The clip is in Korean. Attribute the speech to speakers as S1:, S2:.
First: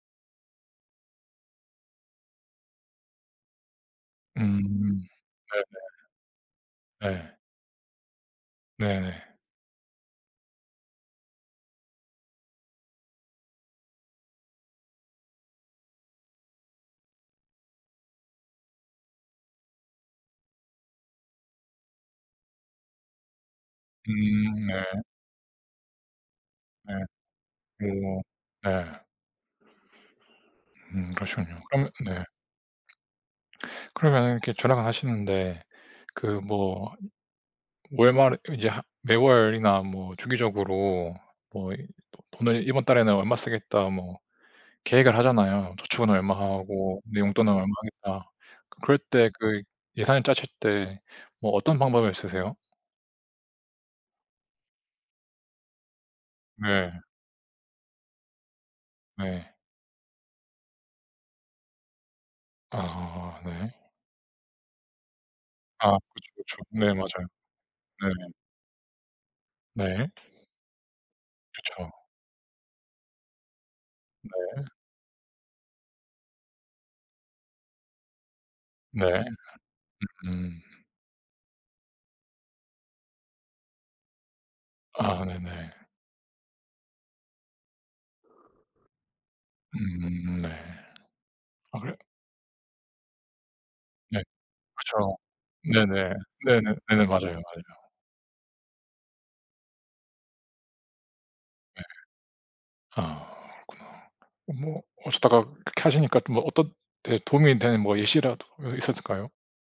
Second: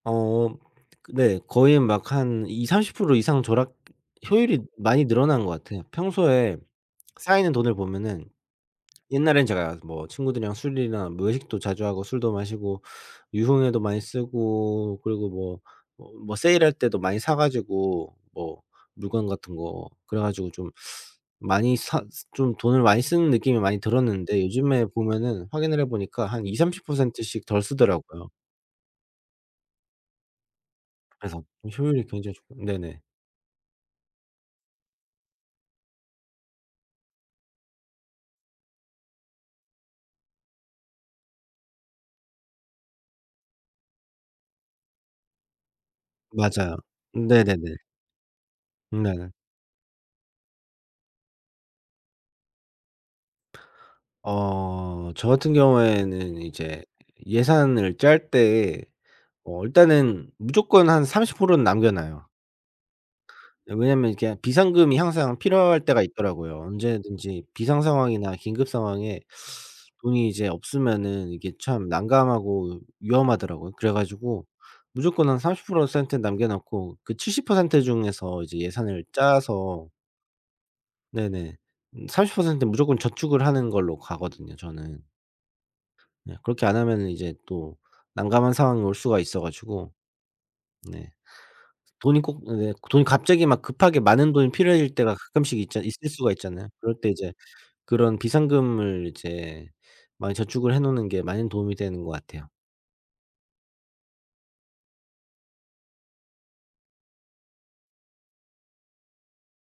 S1: 어. 그 네 거의 막 한 20-30% 이상 절약 효율이
S2: 음.
S1: 많이 늘어난 것 같아요. 평소에
S2: 네네. 네.
S1: 쌓이는 돈을 보면은
S2: 네네.
S1: 옛날엔 제가 뭐 친구들이랑 술이나 뭐 외식도 자주 하고 술도 마시고 유흥에도 많이 쓰고 그리고 뭐 뭐 -뭐 세일할 때도 많이 사 가지고 뭐 물건 같은 거 그래 가지고 좀 많이 사 좀 돈을 많이 쓰는 느낌이 많이 들었는데
S2: 음 네.
S1: 요즘에 보면은 확인을 해 보니까 한 이삼십
S2: 네.
S1: 퍼센트 씩 덜
S2: 어
S1: 쓰더라고요.
S2: 네. 음
S1: 그래서
S2: 그러시군요.
S1: 이
S2: 그럼
S1: 효율이
S2: 네.
S1: 굉장히 조 네네.
S2: 그러면 이렇게 절약을 하시는데 그 뭐 월말에 이제 하 매월이나 뭐 주기적으로 뭐 이 도 돈을 '이번 달에는 얼마 쓰겠다.' 뭐 계획을 하잖아요. '저축은
S1: 맞아요.
S2: 얼마하고 내 용돈은
S1: 네네네.
S2: 얼마 하겠다.' 그럴
S1: 네.
S2: 때 그 예산을 짜실 때 뭐 어떤 방법을 쓰세요?
S1: 어 저 같은 경우에는 이제
S2: 네.
S1: 예산을 짤 때
S2: 네.
S1: 어 일단은 무조건 한 30%는 남겨 놔요.
S2: 아 네.
S1: 예. 왜냐하면 이렇게 비상금이 항상 필요할
S2: 아
S1: 때가
S2: 그렇죠, 그렇죠.
S1: 있더라고요.
S2: 네. 맞아요.
S1: 언제든지 비상
S2: 네.
S1: 상황이나 긴급 상황에
S2: 네.
S1: 돈이 이제 없으면은 이게 참
S2: 그쵸.
S1: 난감하고 위험하더라고요. 그래 가지고
S2: 네.
S1: 무조건 한 삼십 프로 센트 남겨 낳고 그 70% 중에서 이제 예산을
S2: 네.
S1: 짜서
S2: 음.
S1: 네네 30%는 무조건 저축을 하는 걸로 가거든요 저는.
S2: 아 네네.
S1: 네. 그렇게 안 하면은 이제 또 난감한 상황이 올 수가 있어 가지고.
S2: 음 네.
S1: 네.
S2: 아 그래요?
S1: 돈이 꼭 네 돈이 갑자기 막 급하게
S2: 네.
S1: 많은 돈이 필요해질 때가
S2: 그쵸.
S1: 가끔씩 있잖 있을
S2: 네네.
S1: 수가 있잖아요.
S2: 네네.
S1: 그럴
S2: 네네.
S1: 때 이제
S2: 맞아요, 맞아요.
S1: 그런 비상금을 이제 많이 저축을 해 놓는 게 많은 도움이
S2: 네.
S1: 되는 것 같아요.
S2: 아 그렇구나. 뭐 하시다가 그렇게 하시니까 또 뭐 어떤 네 도움이 되는 예시라도 예 있었을까요?